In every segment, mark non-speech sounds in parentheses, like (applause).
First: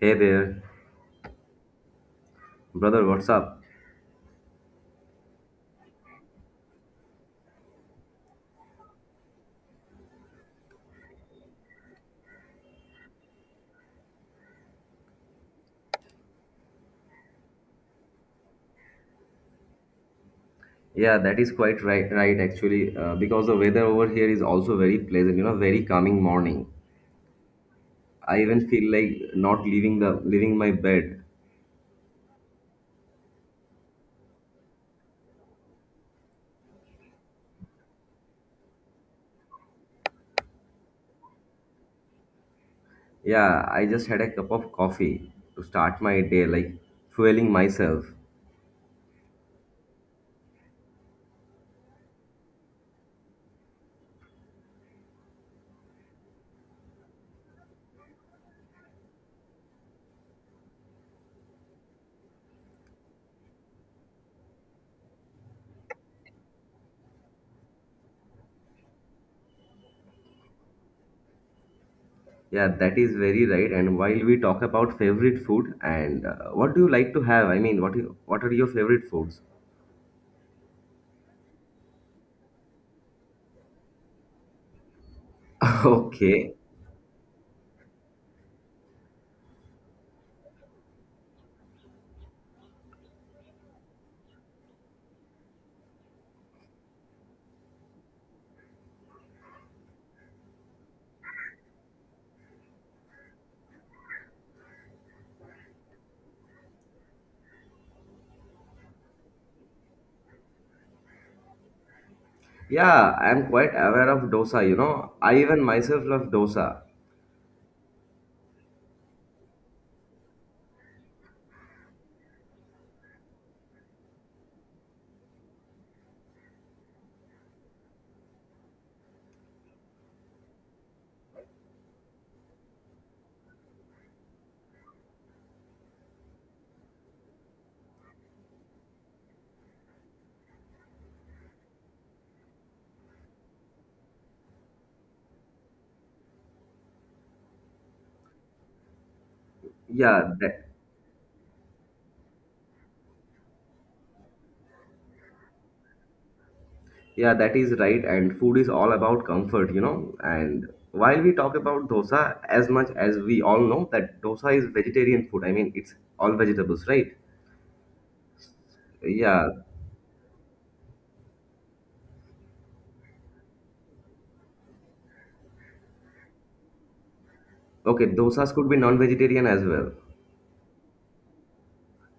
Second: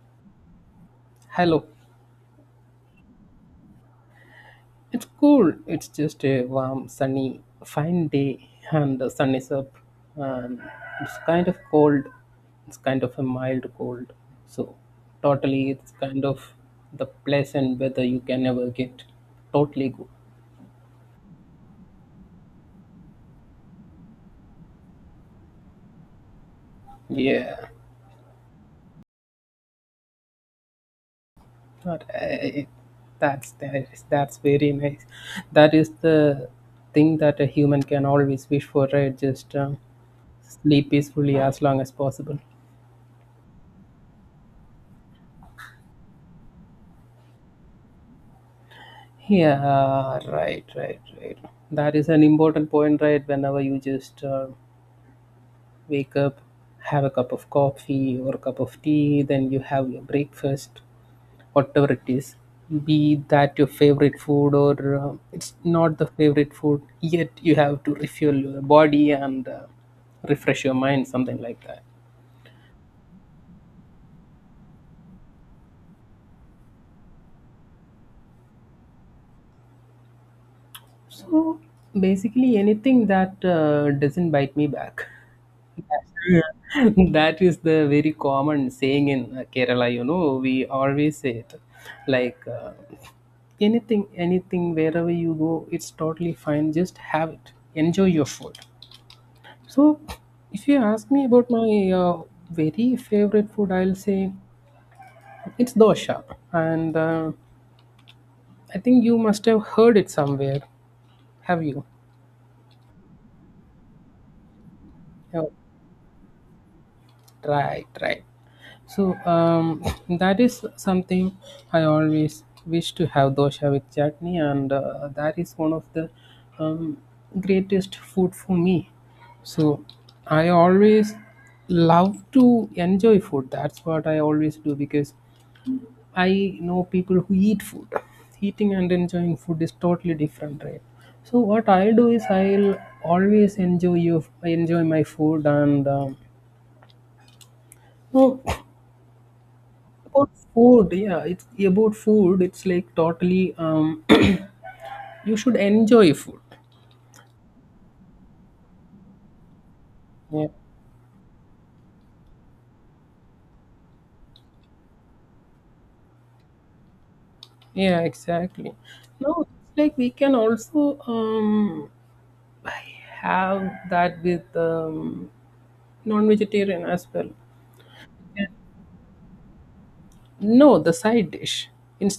Hey there, Hello. brother, what's up? It's cool. It's just a warm, sunny, fine day, and the sun is up. And it's kind of cold. It's kind of a mild cold. So, totally, it's kind of the pleasant weather you can ever get. Totally good. Yeah, that is quite right, right actually, because the weather over here is also very pleasant, you know, very calming morning. Yeah, I even feel like not leaving the leaving my bed. but I, that's very nice. That is the thing that a human can always wish for, right? Just sleep peacefully as long as possible. Yeah, I just had a cup of coffee to start my day, like fueling myself. Yeah, right. That is an important point, right? Whenever you just wake up, have a cup of coffee or a cup of tea, then you have your breakfast, whatever it is. Be that your favorite food or it's not the favorite food, yet you have to refuel your body and refresh your mind, something like that. Yeah, that is very right. And while we talk about favorite food and what do you like to have? I mean, what are your favorite foods? So basically, anything that doesn't bite me back. (laughs) Okay. (laughs) That is the very common saying in Kerala, we always say it like anything, wherever you go, it's totally fine. Just have it, enjoy your food. So if you ask me about my uh, very favorite food, I'll say it's dosha. And I think you must have heard it somewhere. Have you? Yeah, I'm quite aware of dosa, you know. I Oh, even myself love dosa. right. So that is something I always wish to have, dosha with chutney, and that is one of the um, greatest food for me. So I always love to enjoy food. That's what I always do, because I know people who eat food. Eating and enjoying food is totally different, right? So what I do is I'll always enjoy, you enjoy my food and no, about Yeah, that, food. Yeah, it's about food. It's like totally (coughs) (clears throat) you should enjoy food. yeah, that is right. And food is all about comfort, you know. Yeah, And while we talk about dosa, as much as we all know that dosa is vegetarian food. I mean, it's all vegetables, right? yeah, exactly. No, Yeah. it's like we can also have that with non-vegetarian as well. Okay, Yeah. dosas could be non-vegetarian as well. No, the side dish,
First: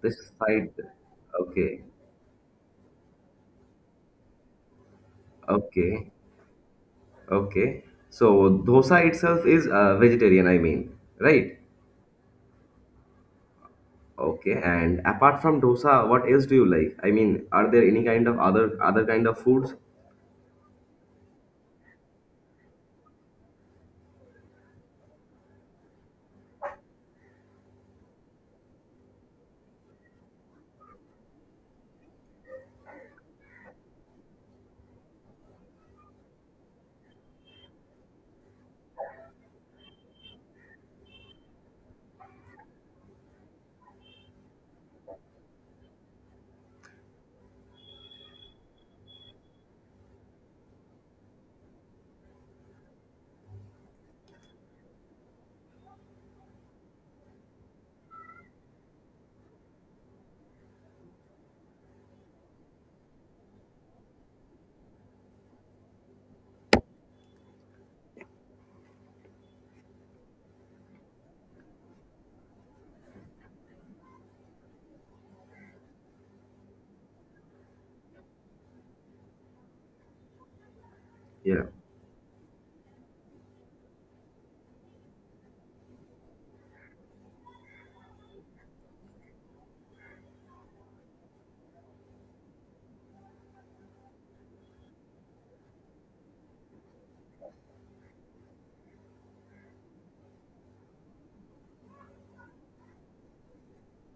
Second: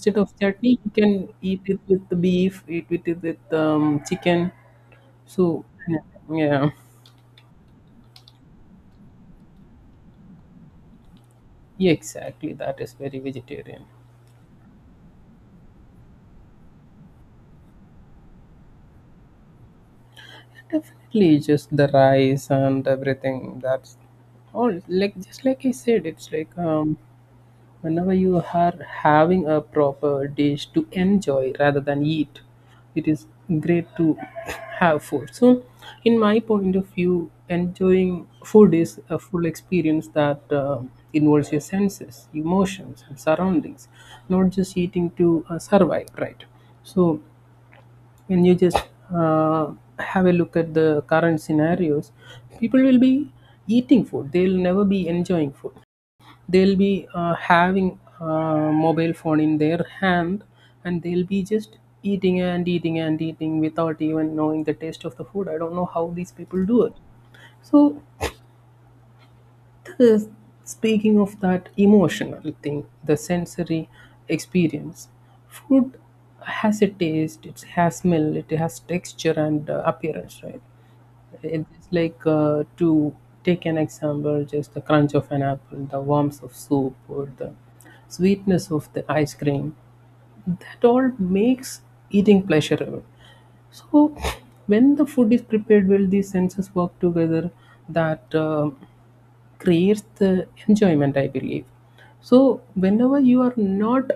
This of side. chutney, you can eat it Okay. with the beef, eat with it with chicken. So Okay. yeah, Okay. So dosa itself is vegetarian, I mean, right? yeah, exactly, that is very vegetarian. Okay. And apart from dosa, what else do you like? I mean, are there any kind of other kind of foods? Definitely, just the rice and everything. That's all. Like just like I said, it's like whenever you are having a proper dish to enjoy rather than eat, it is great to have food. So, in my point of view, enjoying food is a full experience that involves your senses, emotions, and surroundings, not just eating to survive, right? So when you just uh, have a look at the current scenarios, people will be eating food, they'll never be enjoying food. They'll be having a mobile phone in their hand, and they'll be just eating and eating and eating without even knowing the taste of the food. I don't know how these people do it. So the, speaking of that emotional thing, the sensory experience, food has a taste, it has smell, it has texture and appearance, right? Yeah. It's like to take an example, just the crunch of an apple, the warmth of soup, or the sweetness of the ice cream. That all makes eating pleasurable. So, when the food is prepared well, these senses work together. That creates the enjoyment, I believe. So, whenever you are not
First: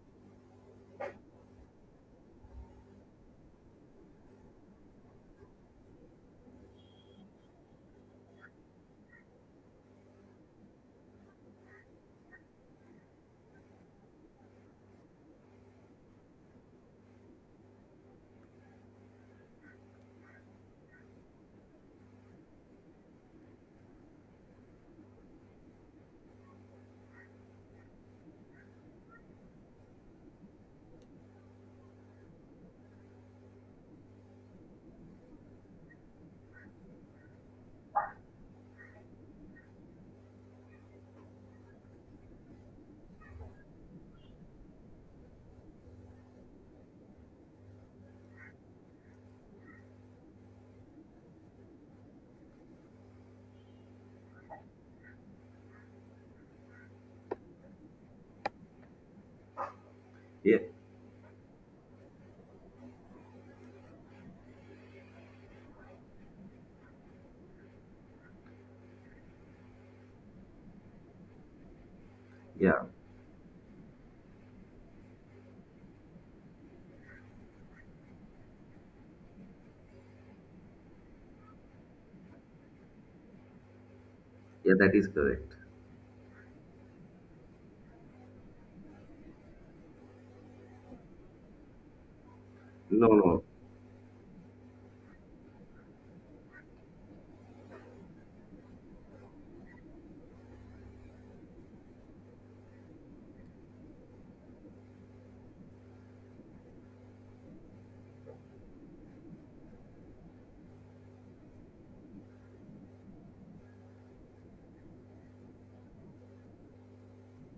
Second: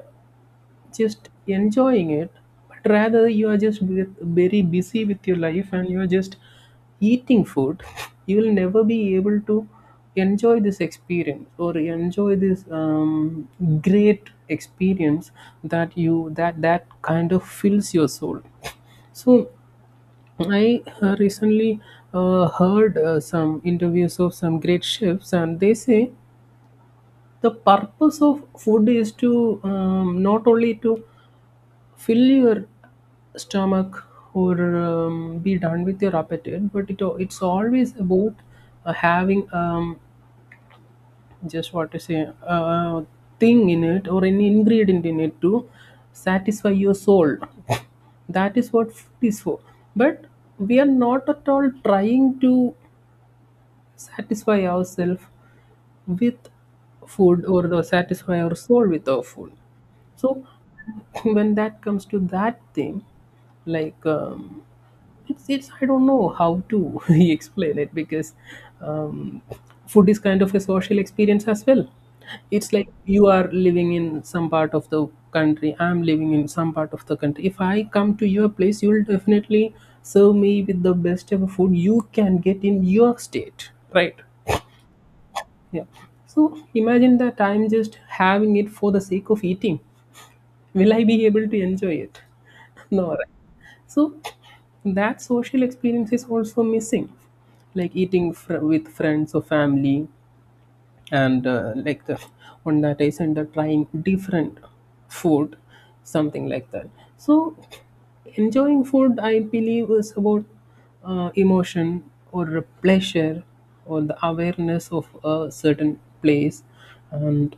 just enjoying it, but rather you are just very busy with your life and you are just eating food, (laughs) you will never be able to enjoy this experience or enjoy this great experience, that you that that kind of fills your soul. So I recently heard some interviews of some great chefs, and they say the purpose of food is to not only to fill your stomach or be done with your appetite, but it's always about having just, what to say, thing in it or any ingredient in it to satisfy your soul. That is what food is for. But we are not at all trying to satisfy ourselves with food, or the satisfy our soul with our food. So Yeah. (laughs) when that comes to that thing, like it's I don't know how to (laughs) explain it, because um, food is kind of a social experience as well. It's Yeah. like you are living in some part of the country, I'm living in some part of the country. If I come to your place, you'll definitely serve me with the best ever food you can get in your state, right? Yeah, that is correct. Yeah. So imagine that I'm just having it for the sake of eating. Will I be able to enjoy it? (laughs) No, No, right? no. So that social experience is also missing, like eating with friends or family, and like the on that I and they trying different food, something like that. So enjoying food, I believe, is about emotion or pleasure or the awareness of a certain place and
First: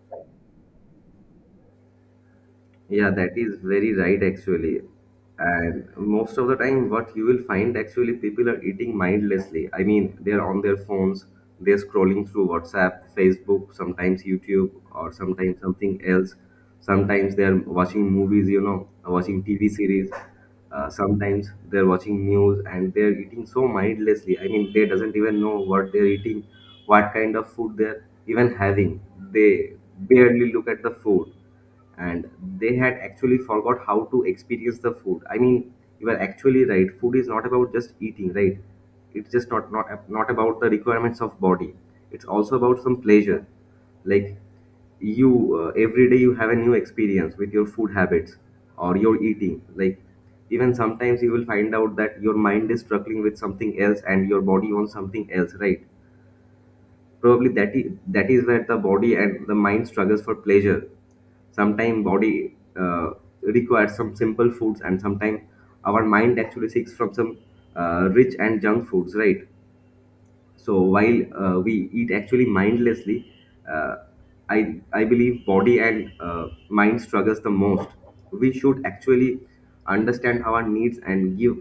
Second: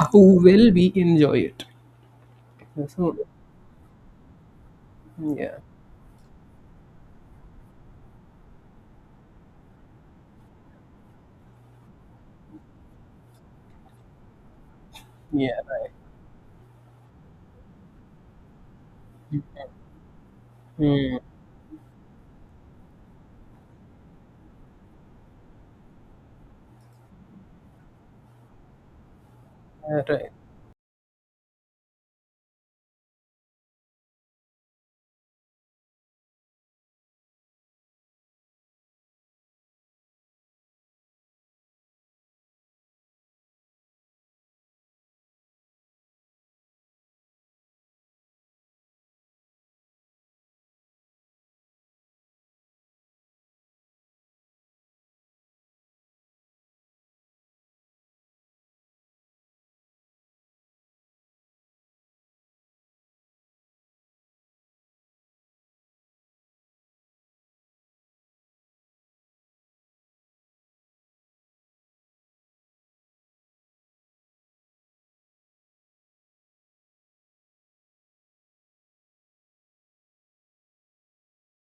how well we enjoy it. Yeah, So that is very right actually. yeah, And most of the time, what you will find actually people are eating mindlessly. I mean, they're on their phones, they're scrolling through WhatsApp, Facebook, sometimes YouTube, or yeah. sometimes something else. Sometimes they're watching movies, you know, watching TV series. Hmm. Sometimes they're watching news and they're eating so mindlessly. I mean, they doesn't even know what they're eating, what kind of food they're even having. They Right. barely look at the food, and they had actually forgot how to experience the food. I mean, you are actually right, food is not about just eating, right? It's just not about the requirements of body. It's also about some pleasure. Like, you every day you have a new experience with your food habits or your eating. Like, even sometimes you will find out that your mind is struggling with something else and your body wants something else, right? Probably that is where the body and the mind struggles for pleasure. Sometimes body requires some simple foods, and sometimes our mind actually seeks from some rich and junk foods, right? So while we eat actually mindlessly, uh, i I believe body and mind struggles the most. We should actually understand our needs and give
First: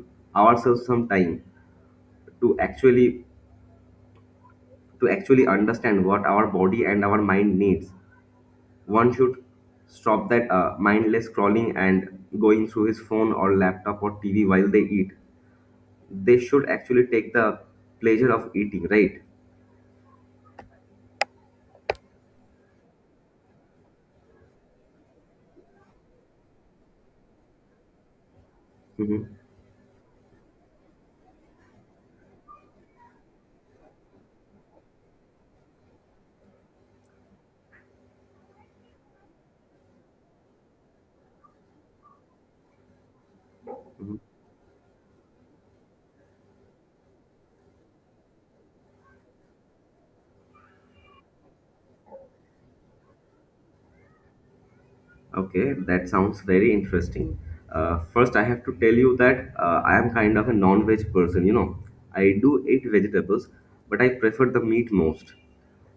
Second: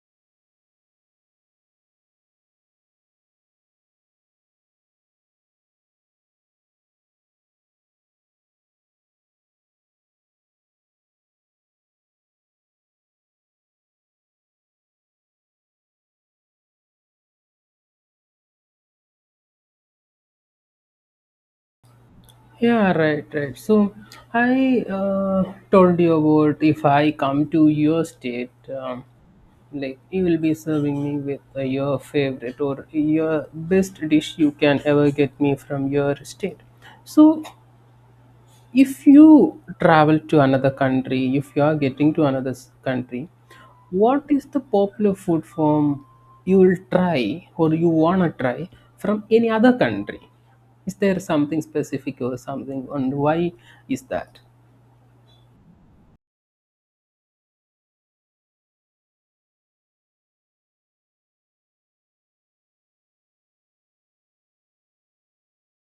ourselves some time to actually understand what our body and our mind needs. One should stop that mindless scrolling and going through his phone or laptop or TV while they eat. They should actually take the pleasure of eating, right? Yeah, right, right. So I told you about, if I come to your state, um, Hmm. like you will be serving me with your favorite or your best dish you can ever get me from your state. So if you travel to another country, if you are getting to another country, what is the popular food from, you will try or you want to try from any other country, is there something specific or something, and why is that? Okay, that sounds very interesting. First, I have to tell you that I am kind of a non-veg person. You know, I do eat vegetables, but I prefer the meat most.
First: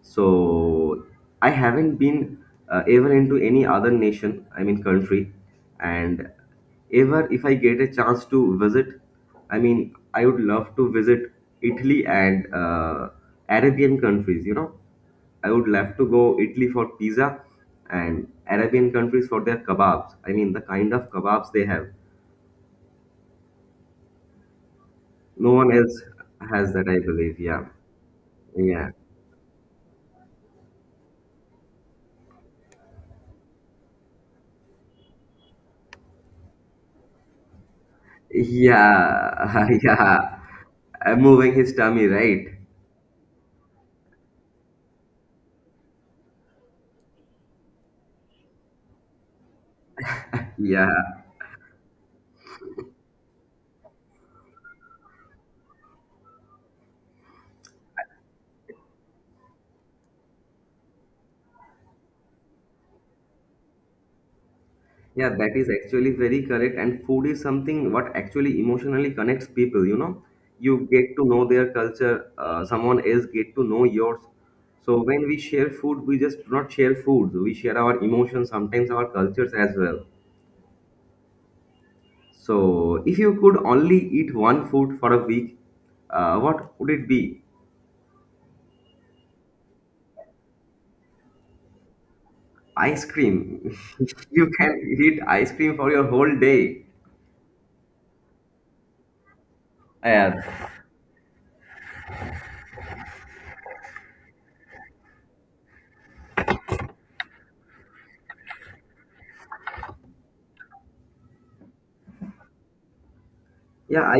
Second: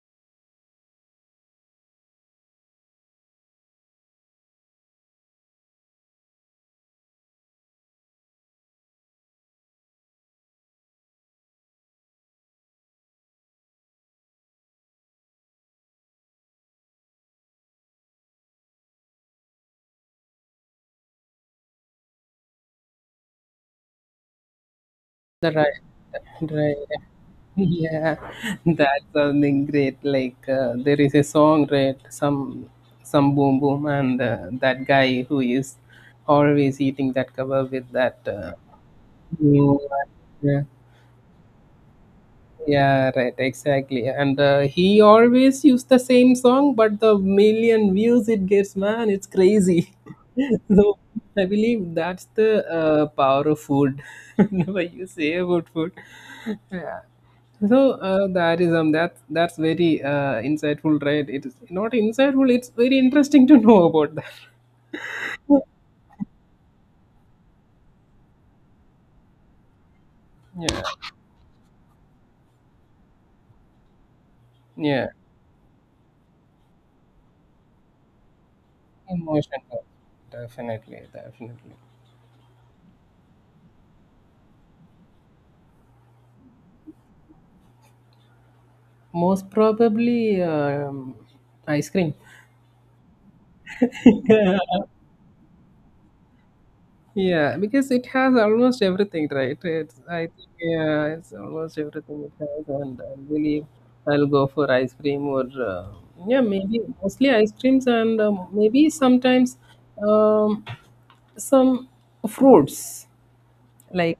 So I haven't been ever into any other nation. I mean, country, and ever if I get a chance to visit, I mean, I would love to visit Italy and Arabian countries. You know. I would love to go Italy for pizza and Arabian countries for their kebabs. I mean, the kind of kebabs they have. The No one else right, has that, right. I believe. (laughs) Yeah. Yeah, Yeah. that's something great, like there is a song, right, some boom boom, and that guy who is always eating that kebab with that Yeah. Mm, (laughs) Yeah. yeah, Moving his tummy, right? yeah, right, exactly. And he always used the same song, but the million views it gets, man, it's crazy. (laughs) (laughs) Yeah. So I believe that's the power of food. (laughs) Whenever you say about food, yeah. So that is that that's very insightful, right? It is not insightful. It's very interesting to know about that. Yeah, that is actually very correct. And food is something what actually emotionally connects people, you know. Yeah, You get to know their culture, someone else get to know yours. So yeah, when we share food, we just do not share food. We share our emotions, sometimes our cultures as emotional, well. definitely, definitely. So if you could only eat one food for a week, what would it be? Most probably ice cream. Ice cream. (laughs) You (laughs) can eat ice cream for your whole day. Yeah, because it has almost everything, right? It's, I think, Yeah. yeah, it's almost everything it has, and I believe I'll go for ice cream or yeah, maybe mostly ice creams and maybe sometimes um, some fruits. Yeah, Like, I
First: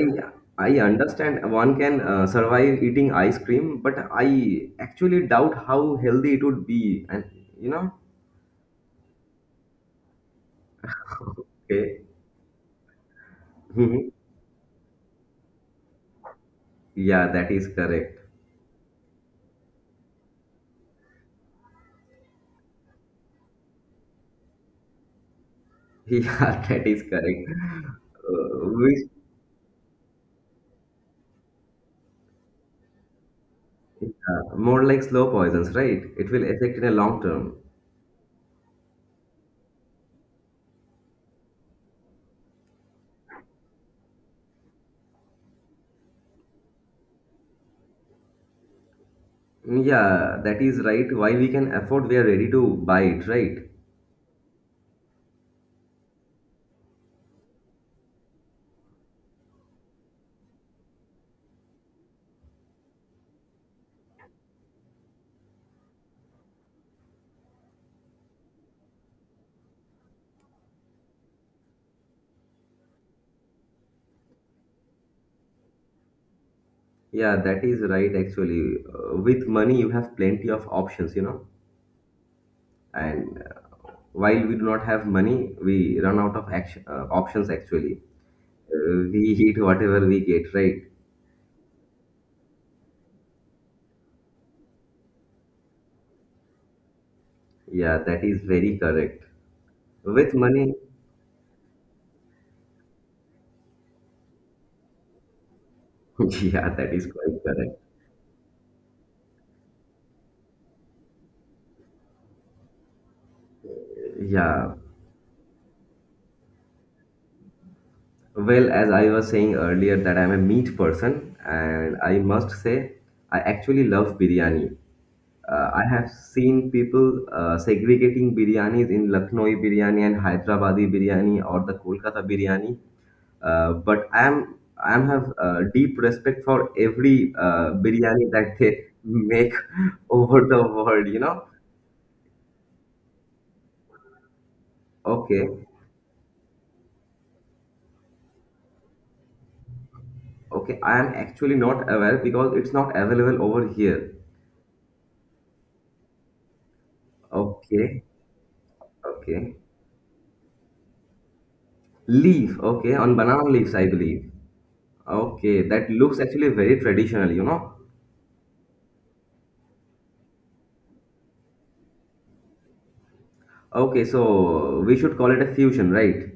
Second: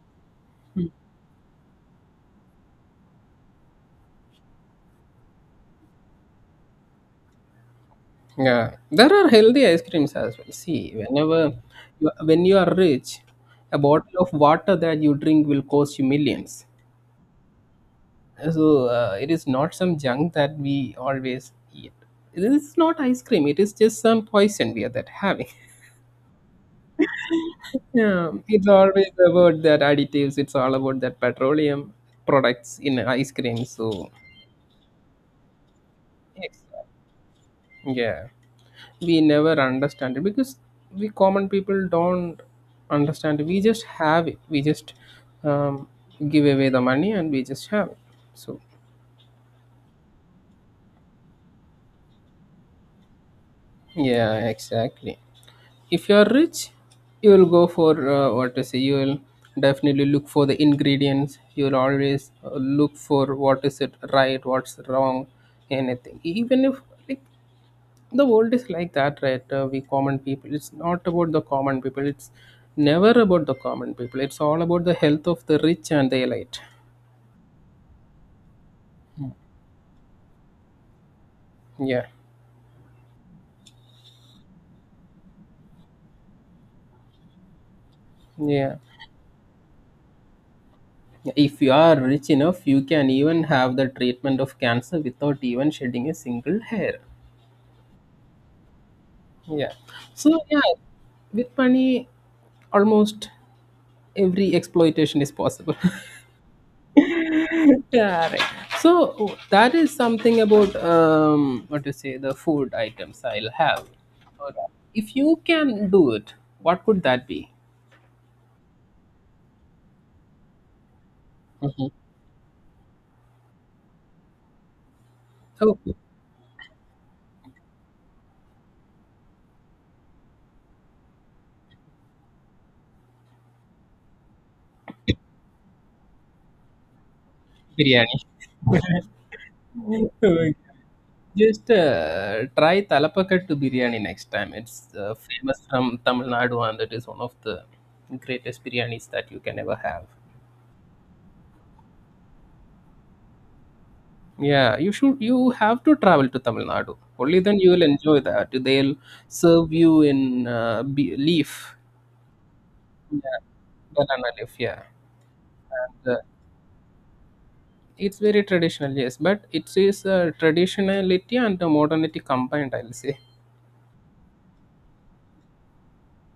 I understand one can survive eating ice cream, but I actually doubt how healthy it would be. And you know, yeah, there are healthy ice creams as well. See, whenever okay. When you are rich, (laughs) a Mhm. bottle of water that you drink will cost you millions. Yeah, that is correct. So it is not some junk that we always eat. It is not ice cream. It is just some poison we are that having. (laughs) (laughs) Yeah, that is correct. Yeah, it's Uh, which, always about that additives. It's all about that petroleum products in ice cream. So yeah, more like slow poisons, right? It will yes. affect in a long term. Yeah, we never understand it because we common people don't understand it. We just have it. We just um, give away the money and we just have it. So Yeah, that is right. Why we can afford, we are ready to buy it, right? yeah, exactly. If you are rich, you will go for what to say. You will definitely look for the ingredients. You will always look for what is it right, what's wrong, anything. Even if like the world is like that, right? We common people. It's not about the common people. It's never about the common people. It's all about the health of the rich and the elite. Yeah, that is right actually. With money, you have plenty of options, you know. Yeah, And while we do not have money, we run out of action, options actually. yeah. We eat whatever we get, right? If you are rich enough, you can even have the treatment of cancer without even shedding a single hair. Yeah, that is very correct. Yeah. With So yeah, money, with money, almost every exploitation is possible. (laughs) (laughs) yeah, that is quite correct. Yeah, right. So that is something about what to say, the food items I'll have. Or Yeah. if you can do it, what could that be? Well, as I was saying earlier, that I'm a meat person, and I must say, I actually love biryani. I Okay, have seen people segregating biryanis in Lucknowi biryani and Hyderabadi biryani or the Kolkata biryani. But I have deep respect for every biryani. biryani that they (laughs) make over the world. You (laughs) know. Just try Talapakattu biryani next time. It's Okay. famous from Tamil Nadu, and it is one of the greatest biryanis that you can ever have. Okay. I am actually not aware because it's not available over here. Yeah, you should. You have to travel to Tamil Nadu. Only then you will Okay. enjoy that. They'll Okay. serve you in leaf, Leaf. Okay. On yeah, banana leaves, I banana believe. leaf. Yeah. Okay. That looks The- actually very traditional. You know. it's very traditional. Yes, but it is traditionality and the modernity combined, I'll say. Okay. So we should call it a fusion, right?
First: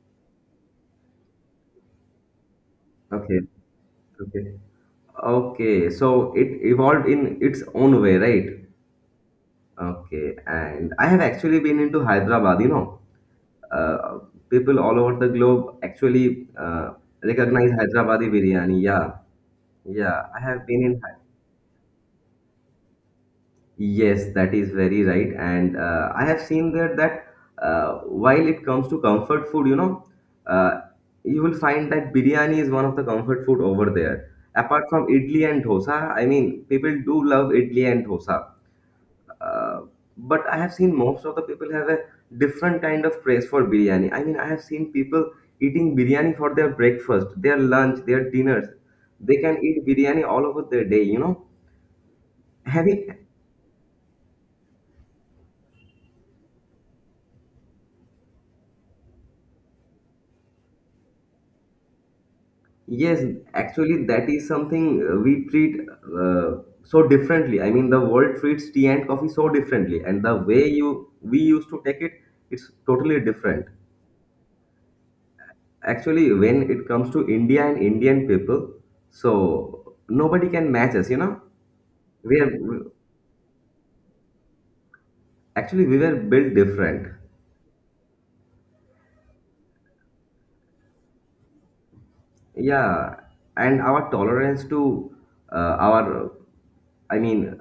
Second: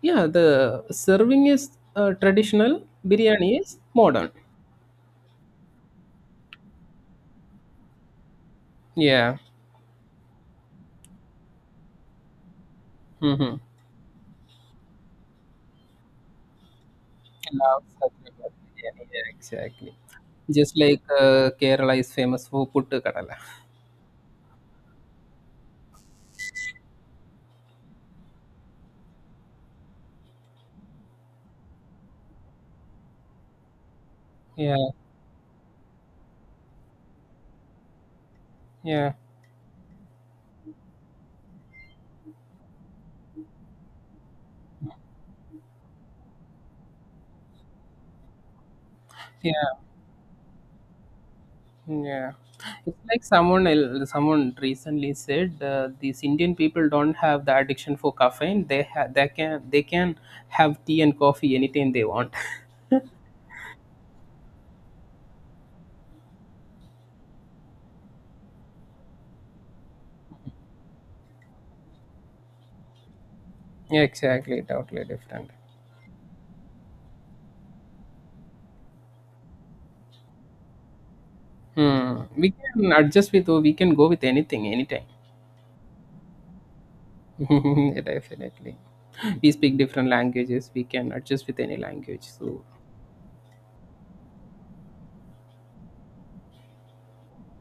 Yeah, the serving is traditional. Okay. Biryani is modern. Okay. Okay. So it evolved in its own way, right? Yeah. Okay, and I have actually been into Hyderabad. You know, Mm-hmm. uh, people all over the globe actually recognize Love Hyderabadi Hyderabad biryani. biryani. Yeah, Yeah, exactly. yeah, I have Just been in. like Hy- Kerala is famous for puttu kadala. Yes, that is very right, and I have seen there that while it comes to comfort food, you know, uh, you will find that biryani is one of the comfort food over there. Apart Yeah, from idli and dosa, I mean, people do love idli and dosa. yeah. Uh, but I have seen most of the people have a different kind of praise for biryani. I mean, I have seen people eating biryani for their breakfast, their lunch, their dinners. They can Yeah. eat biryani all over their day, you know. Yeah, it's Having, like someone recently said these Indian people don't have the addiction for caffeine. They can have tea and coffee anytime they want. yes, actually, that is something we treat so differently. I mean, the world treats tea and coffee so differently, and the way you we used to take it, it's totally different. (laughs) Exactly, totally different. Actually, when it comes to India and Indian people, so nobody can match us, you know. Hmm. We We are can adjust with, or we can go with anything anytime. Actually, we were built different, (laughs) Definitely, we speak different languages. We can adjust with any language. So yeah, and our tolerance to our I mean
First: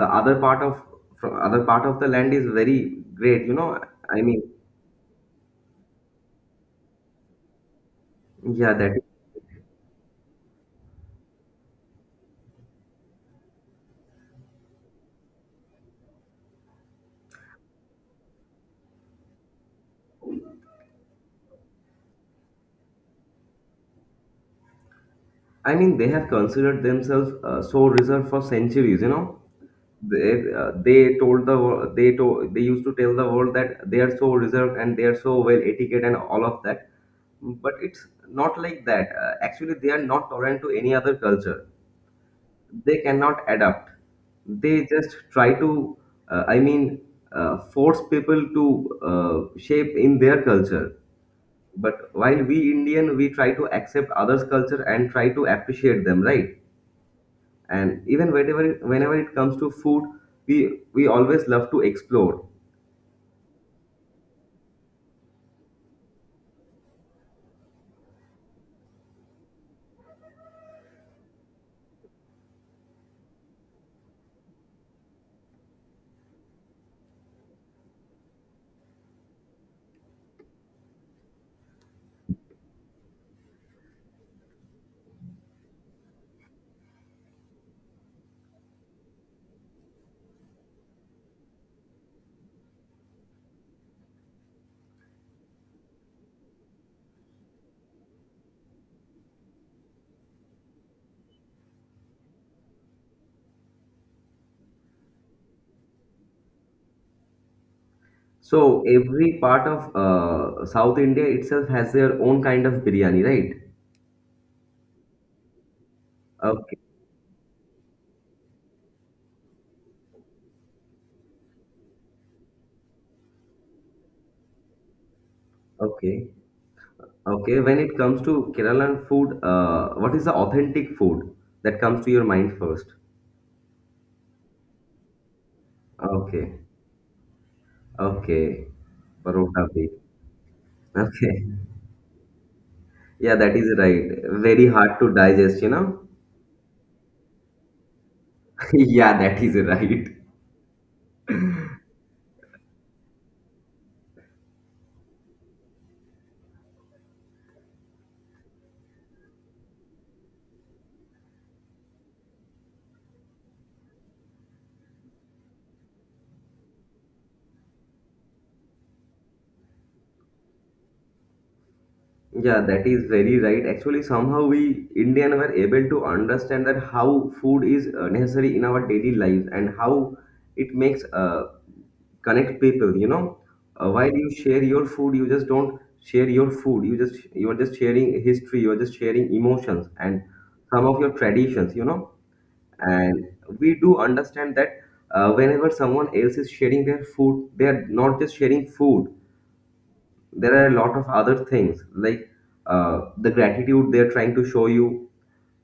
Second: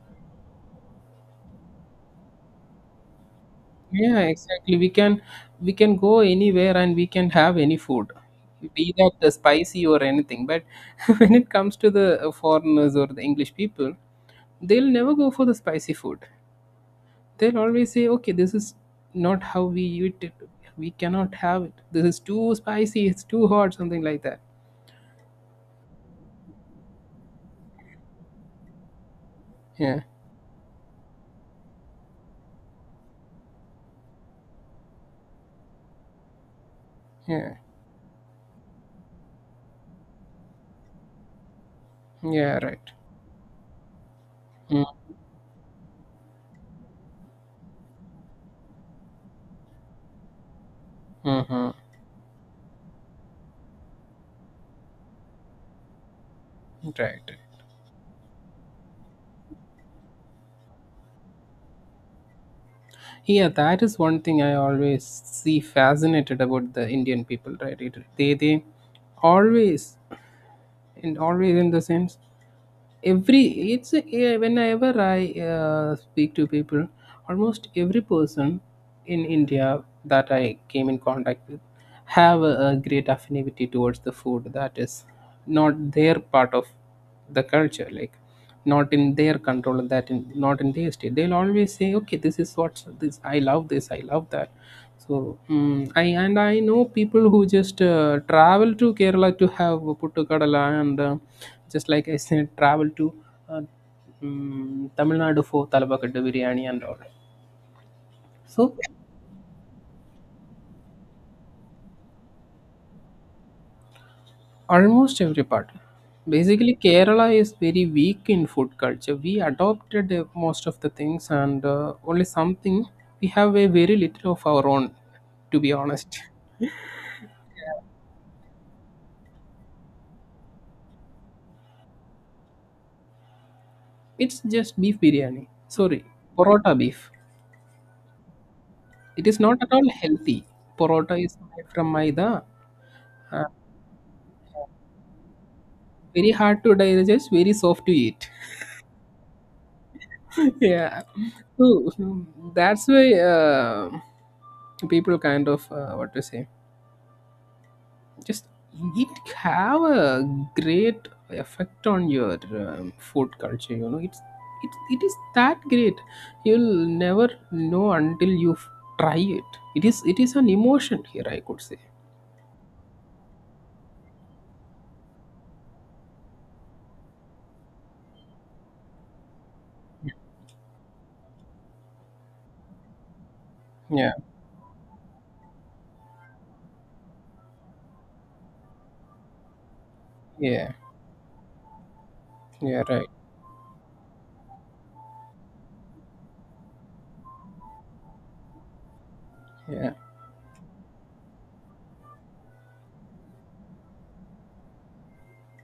the other part of from other part of the land is very great, you know. yeah, i mean exactly. We can go anywhere and we can have any food, yeah, that. be that spicy or anything. But (laughs) when it comes to the foreigners or the English people, they'll never go for the spicy food. They'll always say, "Okay, this is not how we eat it. We cannot have it. This is too spicy. It's too hot. Something like that." I mean, they have considered themselves so reserved for centuries. You know, Yeah, they told the world they told they used to tell the world that they are so reserved and they are so well etiquette and all of that. yeah, But it's not like that. Actually, they are not tolerant to any other culture. yeah. Right. They cannot adapt. They Mm-hmm. just try to, I mean, Force people to shape in their culture. Mm-hmm. But while we Indian, we try to accept others' culture and try to appreciate them, right? Right. And even whenever it comes to food, we always love to explore. Yeah, that is one thing I always see fascinated about the Indian people, right? It, they always, and always in the sense every it's a, yeah, whenever I speak to people, almost every person in India that I came in contact with have a great affinity towards the food that is not their part of the culture, like not in their control, and that in, not in their state, they'll always say, okay, this is what, this I love, this I love that. So I and I know people who just travel to Kerala to have puttukadala, and just like I said, travel to uh, Tamil Nadu for talabakattu biryani and all. So So every part of south India itself has their own kind of biryani, right? almost every part. Basically, Okay. Kerala is very weak in food culture. We adopted most of the things, and only something, we have a very little of our own. To be Okay. honest, Okay, when it comes to Keralan food, what is the authentic food that comes to your mind first? it's just beef biryani. Sorry, Okay. porota beef. Okay. It is not Parota at bhai. all healthy. Porota is Okay. made from maida. Yeah, Uh, that is right. Very hard to digest, you know. Very hard to digest. Very soft to eat. (laughs) Yeah, that is right. (laughs) Yeah. So that's why people kind of what to say, just it have a great effect on your food culture, you know. It's it is that great, you'll never know until you try it. It is, it is an emotion here, I could say. Yeah, that is very right. Actually, somehow we Indian were able to understand that how food is necessary in our daily lives, and how it makes connect people. You know, Yeah, while you share your food, you just don't share your food. You are just sharing history. You are just sharing emotions and yeah, some of your traditions. You know, yeah, right, and we do understand that whenever someone else is sharing their food, they are not just sharing food. yeah, There are a lot of other things like the gratitude they're trying to show you,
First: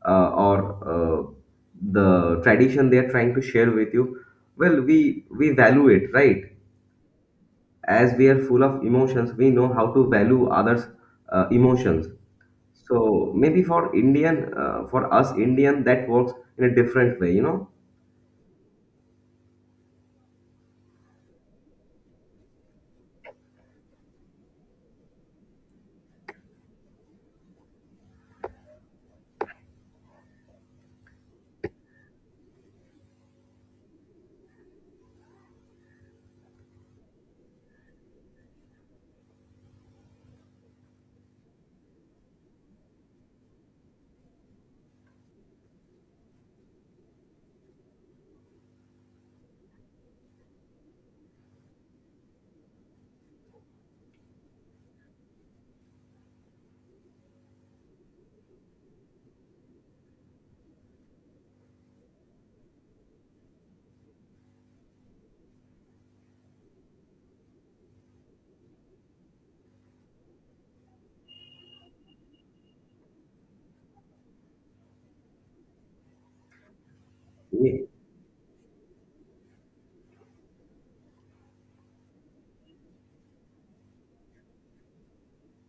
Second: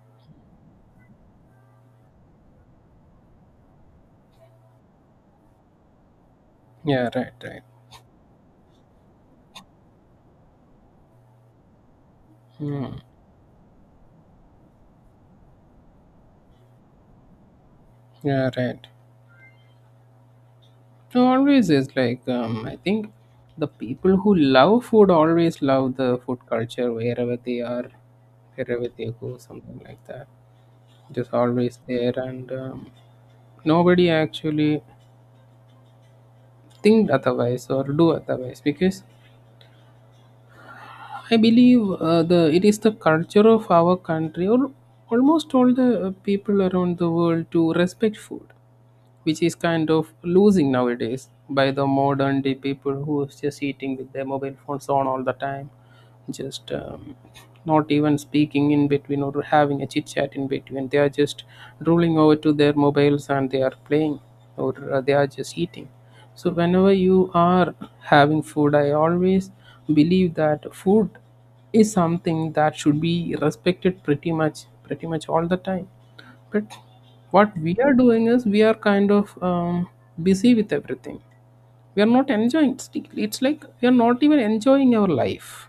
or uh, the tradition they're trying to share with you. Well, we value it, right? yeah, right, right. As we are full of emotions, we know how to value others' emotions. Hmm. So maybe for Indian, for us Indian, that works in a different way, you know. Yeah, right. So always is like, I think the people who love food always love the food culture wherever they are, wherever they go, something like that, just always there. And nobody actually think otherwise or do otherwise, because I believe the it is the culture of our country, or almost all the people around the world to respect food, which is kind of losing nowadays by the modern day people who is just eating with their mobile phones on all the time, just not even speaking in between or having a chit chat in between. They are just rolling over to their mobiles and they are playing, or they are just eating. So whenever you are having food, I always believe that food is something that should be respected, pretty much, pretty much all the time. But what we are doing is, we are kind of busy with everything. We are not enjoying, it's like we are not even enjoying our life.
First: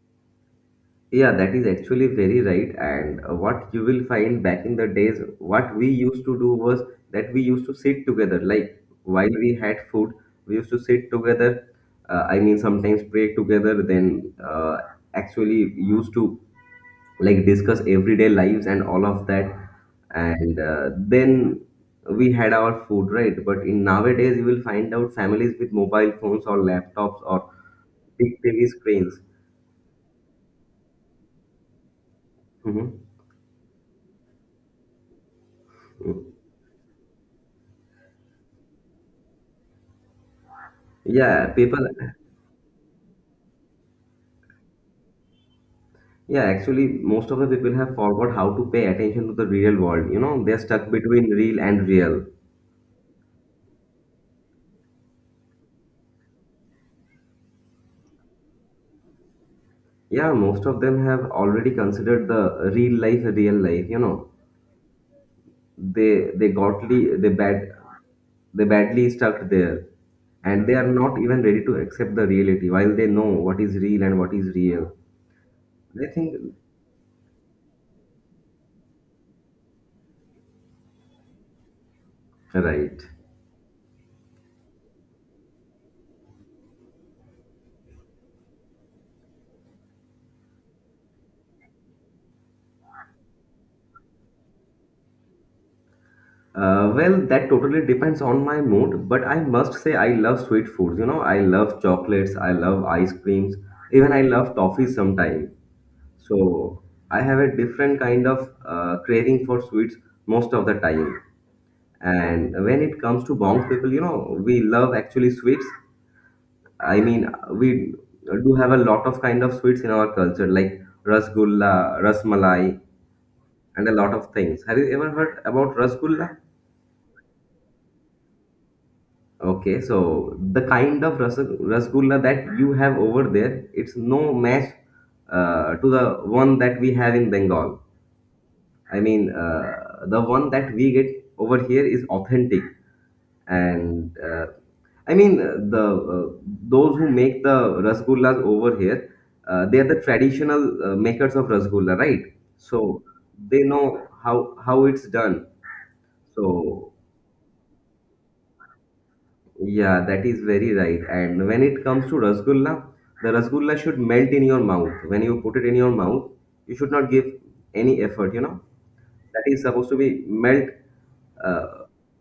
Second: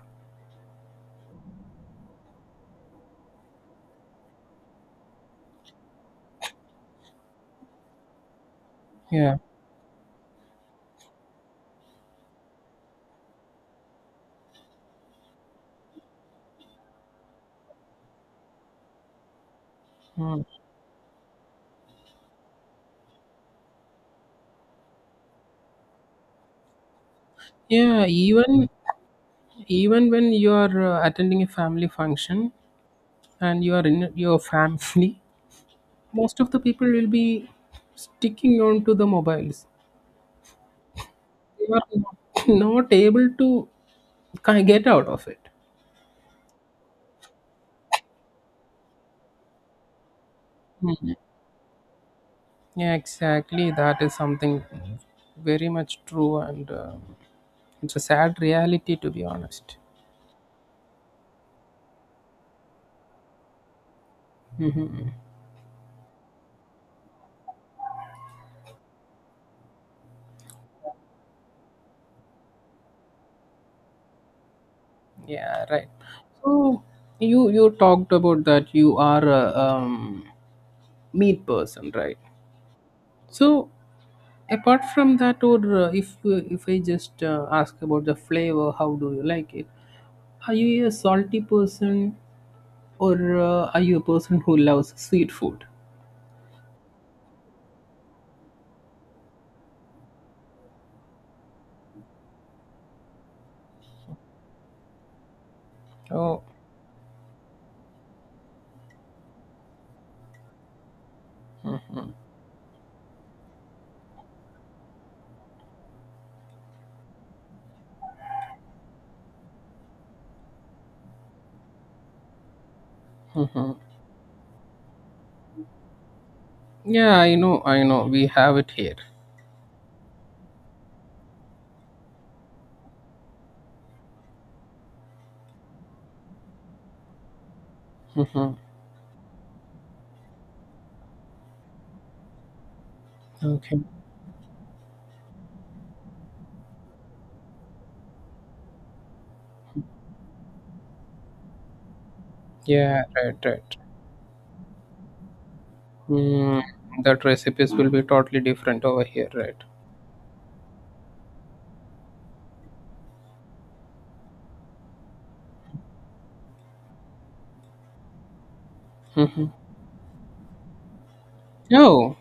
Yeah, that is actually very right. And what you will find back in the days, what we used to do was that we used to sit together. Like while Yeah. we had food, we used to sit together. I mean, sometimes pray together, then actually used to like discuss everyday lives and all of that. Mm. And then we had our food, right? But in nowadays, you will find out families with mobile phones or laptops or Yeah, big TV even, screens. even when you are attending a family function Mhm. and you are in your family, (laughs) most of the people will be sticking on to the mobiles. Yeah, They people, are not (laughs) not able to get out of it. yeah, actually, most of the people have forgot how to pay attention to the real world. You know, they're stuck Hmm. between real and real. Yeah, exactly. That is something very much true, and it's a sad reality, to be honest. Yeah, most of them have already considered the real life a real life. You know, Hmm. they they gotly they bad they badly stuck there, and they are not even ready to accept the reality while they know what is real and what is real. Yeah, right. I think So you talked about that you are a meat person, right? right. So apart from that, or uh, if if I just ask about the flavor, how do you like it? Are you a salty person, or are you a person who loves sweet food? Well, that totally depends on my mood, but I must say I love sweet foods. You know, I love chocolates, I love ice creams, even I love toffee sometimes. Oh, So I have a different kind of craving for sweets most of the time. And when it comes to Bong people, you know, we love actually sweets. I mean, we do have a lot of kind of sweets in our culture, like rasgulla, rasmalai, mhm. and a lot of things. Have you ever heard about rasgulla? Yeah, I know, I know. We have it here. Okay, so the kind of rasgulla that you have over there, it's no match to the one that we have in Bengal. Mhm. I mean, the one that we get over here is authentic, Okay. and I mean the uh, those who make the rasgullas over here, they are the traditional makers of rasgulla, right? So Yeah, right, they right. know how it's done. Mm, So that recipes will be totally different over here, right? yeah, that is very right. And when it comes to rasgulla, the rasgulla should melt in your mouth. When you put it in your mouth, you should not give any effort, you know. That Mm-hmm. is supposed to be melt uh, Oh,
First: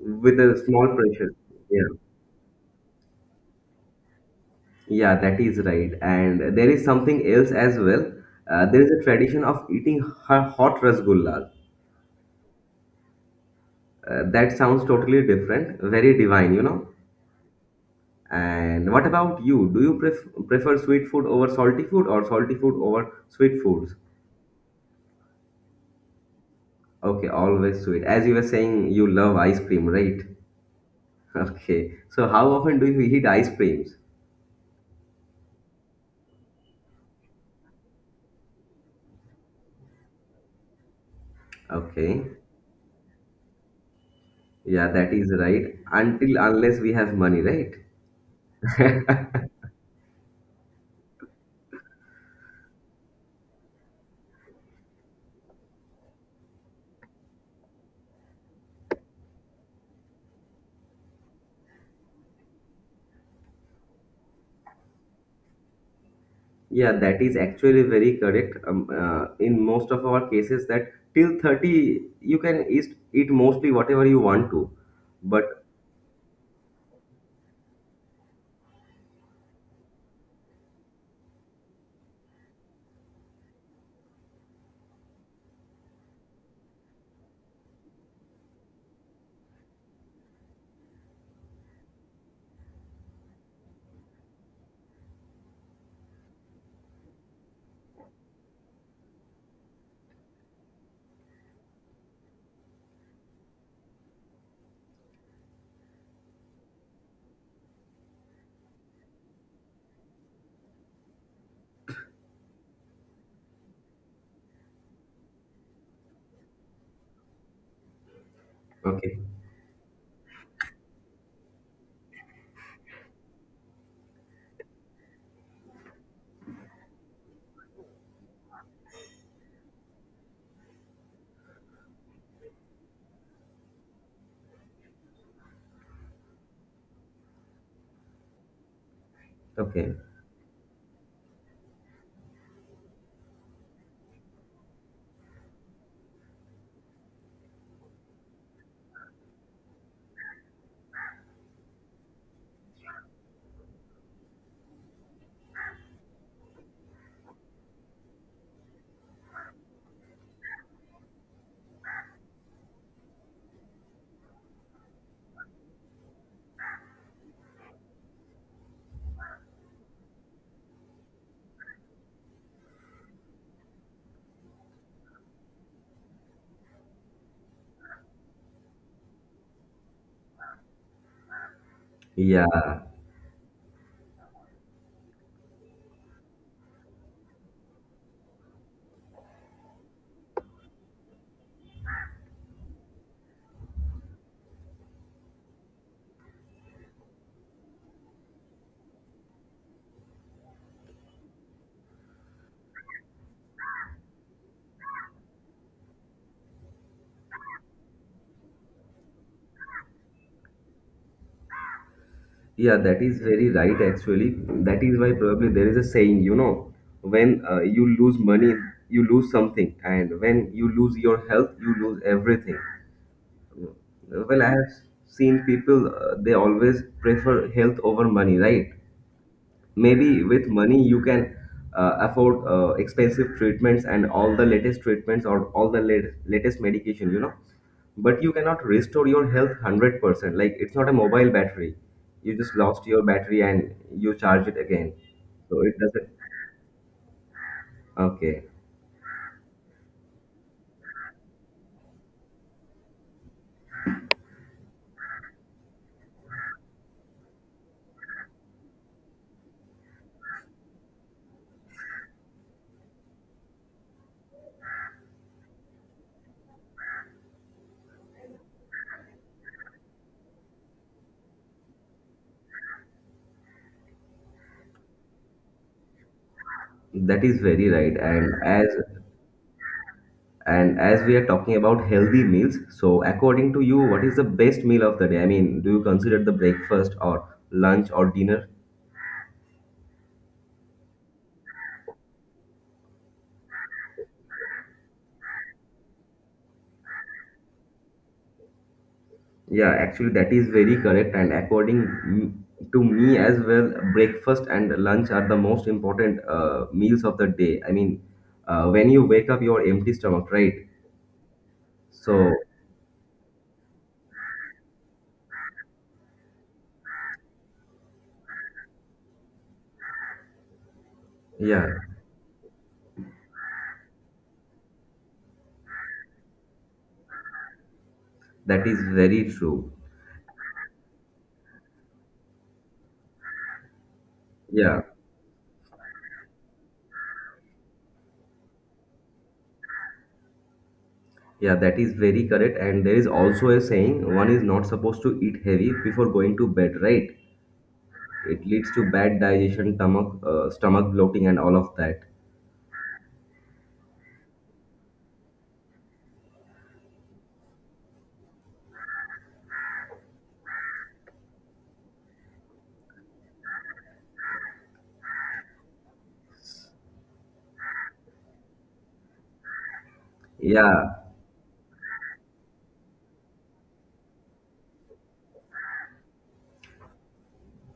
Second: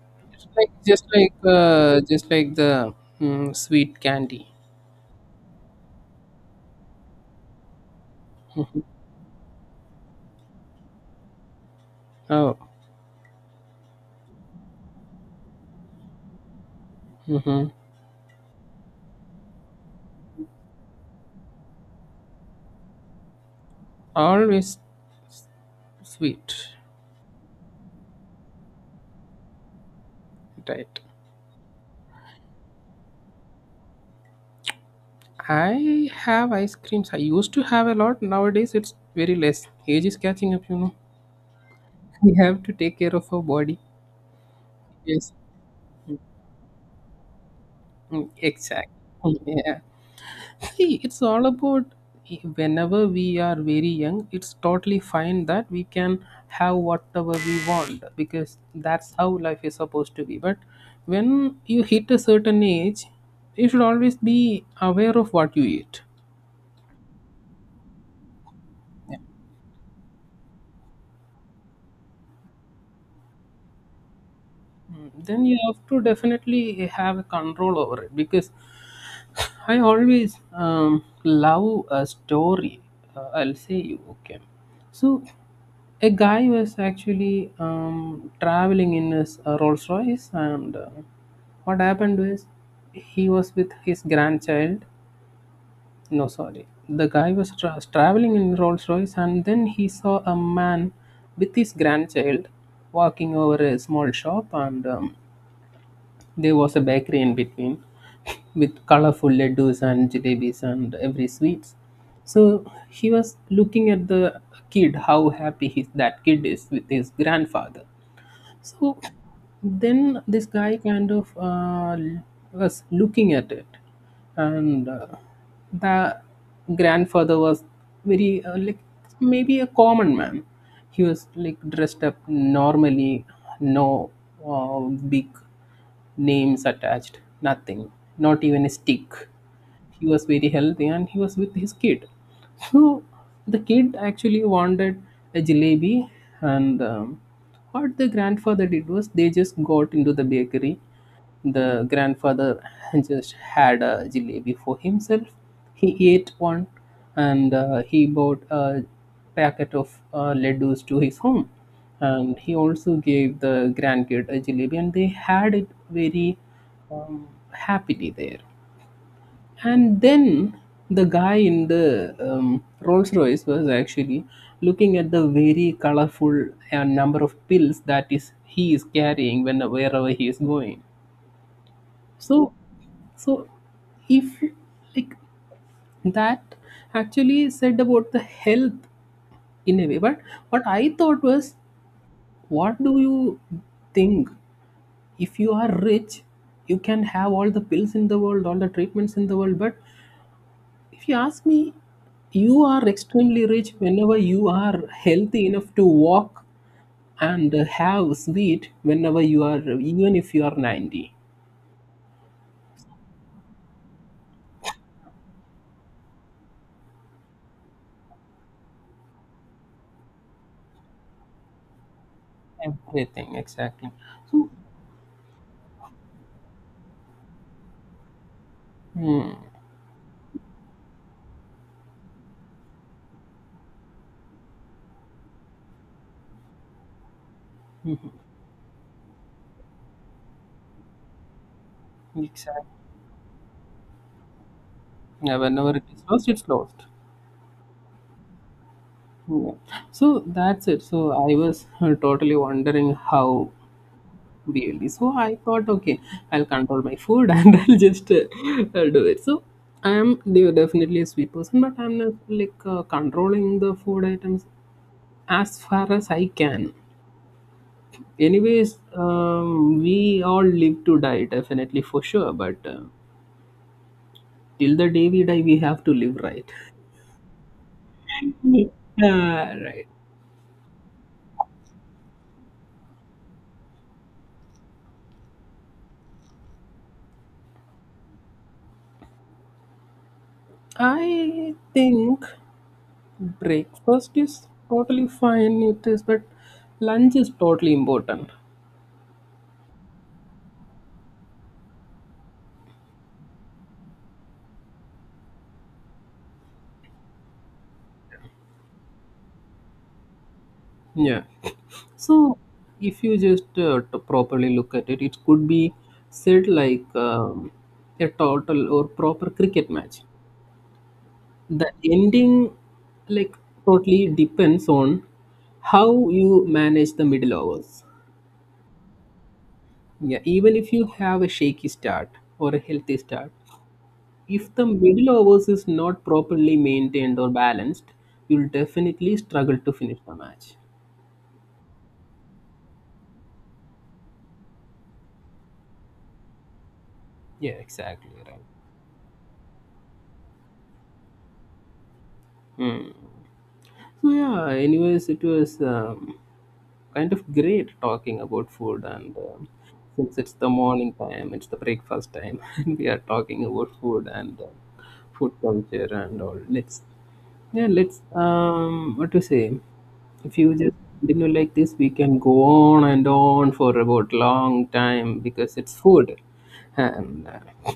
with it's a like small just pressure. like Yeah. Just like the mm, sweet candy. Yeah, that is right. And there is something else as well. There is a tradition of eating hot rasgulla. Oh, That sounds totally different, very divine, you know. mm-hmm. And what about you? Do you prefer sweet food over salty food or salty food over sweet foods? Always sweet, Okay, always sweet. As you were saying, you love ice cream, right? (laughs) right? Okay. So how often do you eat ice creams? I have ice creams. I used to have a lot. Nowadays, it's very less. Age is catching up, you know. Okay. We have to take care of our body. Yeah, that Yes. is right. Until unless we have money, right? Mm, exactly. (laughs) Yeah. See, it's all about whenever we are very young, it's totally fine that we can have whatever we want, because that's how life is supposed to be. But when you hit a certain age, you should always be aware of what you eat. Yeah, that is actually very correct. In most of our cases, that till 30 you can eat mostly whatever you want to. Mm. Then you But have to definitely have a control over it, because I always love a story. I'll say you okay. So, a guy was actually traveling in his Rolls Royce, and what happened was, he was with his grandchild. No, sorry, the guy was traveling in Rolls Royce, and then he saw a man with his grandchild walking over a small shop, and there was a bakery in between (laughs) with colorful laddus and jalebis and every sweets. So he was looking at the kid, how happy his, that kid is with his grandfather. So okay, then this guy kind of was looking at it, and the grandfather was very like maybe a common man. He was like dressed up normally, no uh, big names attached, nothing, not even a stick. okay. He was very healthy and he was with his kid. So the kid actually wanted a jalebi, and what the grandfather did was, they just got into the bakery. The grandfather (laughs) just had a jalebi for himself. He ate one, and he bought a packet of laddus to his home, and he also gave the grandkid a jalebi and they had it very um, happily there. And then the guy in the Rolls Royce was actually looking at the very colorful number of pills that is he is carrying when wherever he is going. So, Yeah, so if like that actually said about the health in a way. But what I thought was, what do you think? If you are rich, you can have all the pills in the world, all the treatments in the world, but if you ask me, you are extremely rich whenever you are healthy enough to walk and have sweet whenever you are, even if you are 90. yeah, that is very right, actually. That is why probably there is a saying, you know, when you lose money, you lose something, and when you lose your health, you lose everything. Everything, exactly. Well, So, I have seen people, they always prefer health over money, right? mm, Maybe with money you can afford expensive treatments and all the latest treatments or all the latest medication, you know, but you cannot restore your health 100%. Like, it's not a mobile battery. You just exactly. lost your battery and you charge it again. Yeah, So whenever it it is doesn't. lost, it's lost. Okay, Yeah. So, that's it. So, I was totally wondering how. Really. So I thought, okay, I'll control my food (laughs) and I'll just do it. So I am definitely a sweet person, but I'm not like controlling the food items as far as I can. Anyways, we all live to die, definitely for sure. But till the day we die, we have to live, right? that is very right. And as, (laughs) Right. and as we are talking about healthy meals, so according to you, what is the best meal of the day? I mean, do you consider the breakfast or lunch or dinner? I think breakfast is totally fine. It is, but lunch is totally important. Yeah, actually, that is very correct. And to me as well, breakfast and lunch are the most important meals of the day. I mean, when you wake up, you're empty stomach, right? Yeah. So, So if you just properly look at it, it could be said like a total or proper cricket match. yeah, The ending, like, totally depends on how you manage the middle overs. that is very true. Yeah, even if you have a shaky start or a healthy start, if the Yeah, middle overs is not properly maintained or balanced, you'll definitely struggle to finish the match. yeah, that is very correct. And there is also a saying one is not supposed to eat heavy before going to bed, right? Yeah, exactly right. It leads to bad digestion, stomach, stomach bloating, and all of that. So yeah, anyways, it was kind of great talking about food, and since it's the morning time, it's the breakfast time, (laughs) and we are talking about food and food culture and all. Let's yeah, let's what to say? If you just Yeah, continue like this, we can go on and on for about long time because it's food, and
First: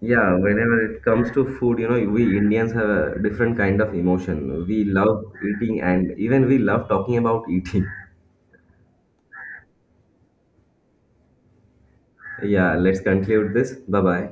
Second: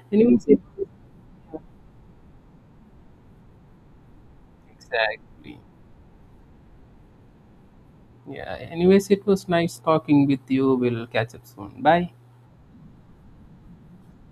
yeah, anyways, it, whenever it comes to food, you know, we Indians have a different kind of emotion. We love exactly. eating and even we love talking about eating. (laughs) Yeah, anyways, it was nice talking with you. We'll catch up soon. Bye. Yeah, let's conclude this. Bye bye.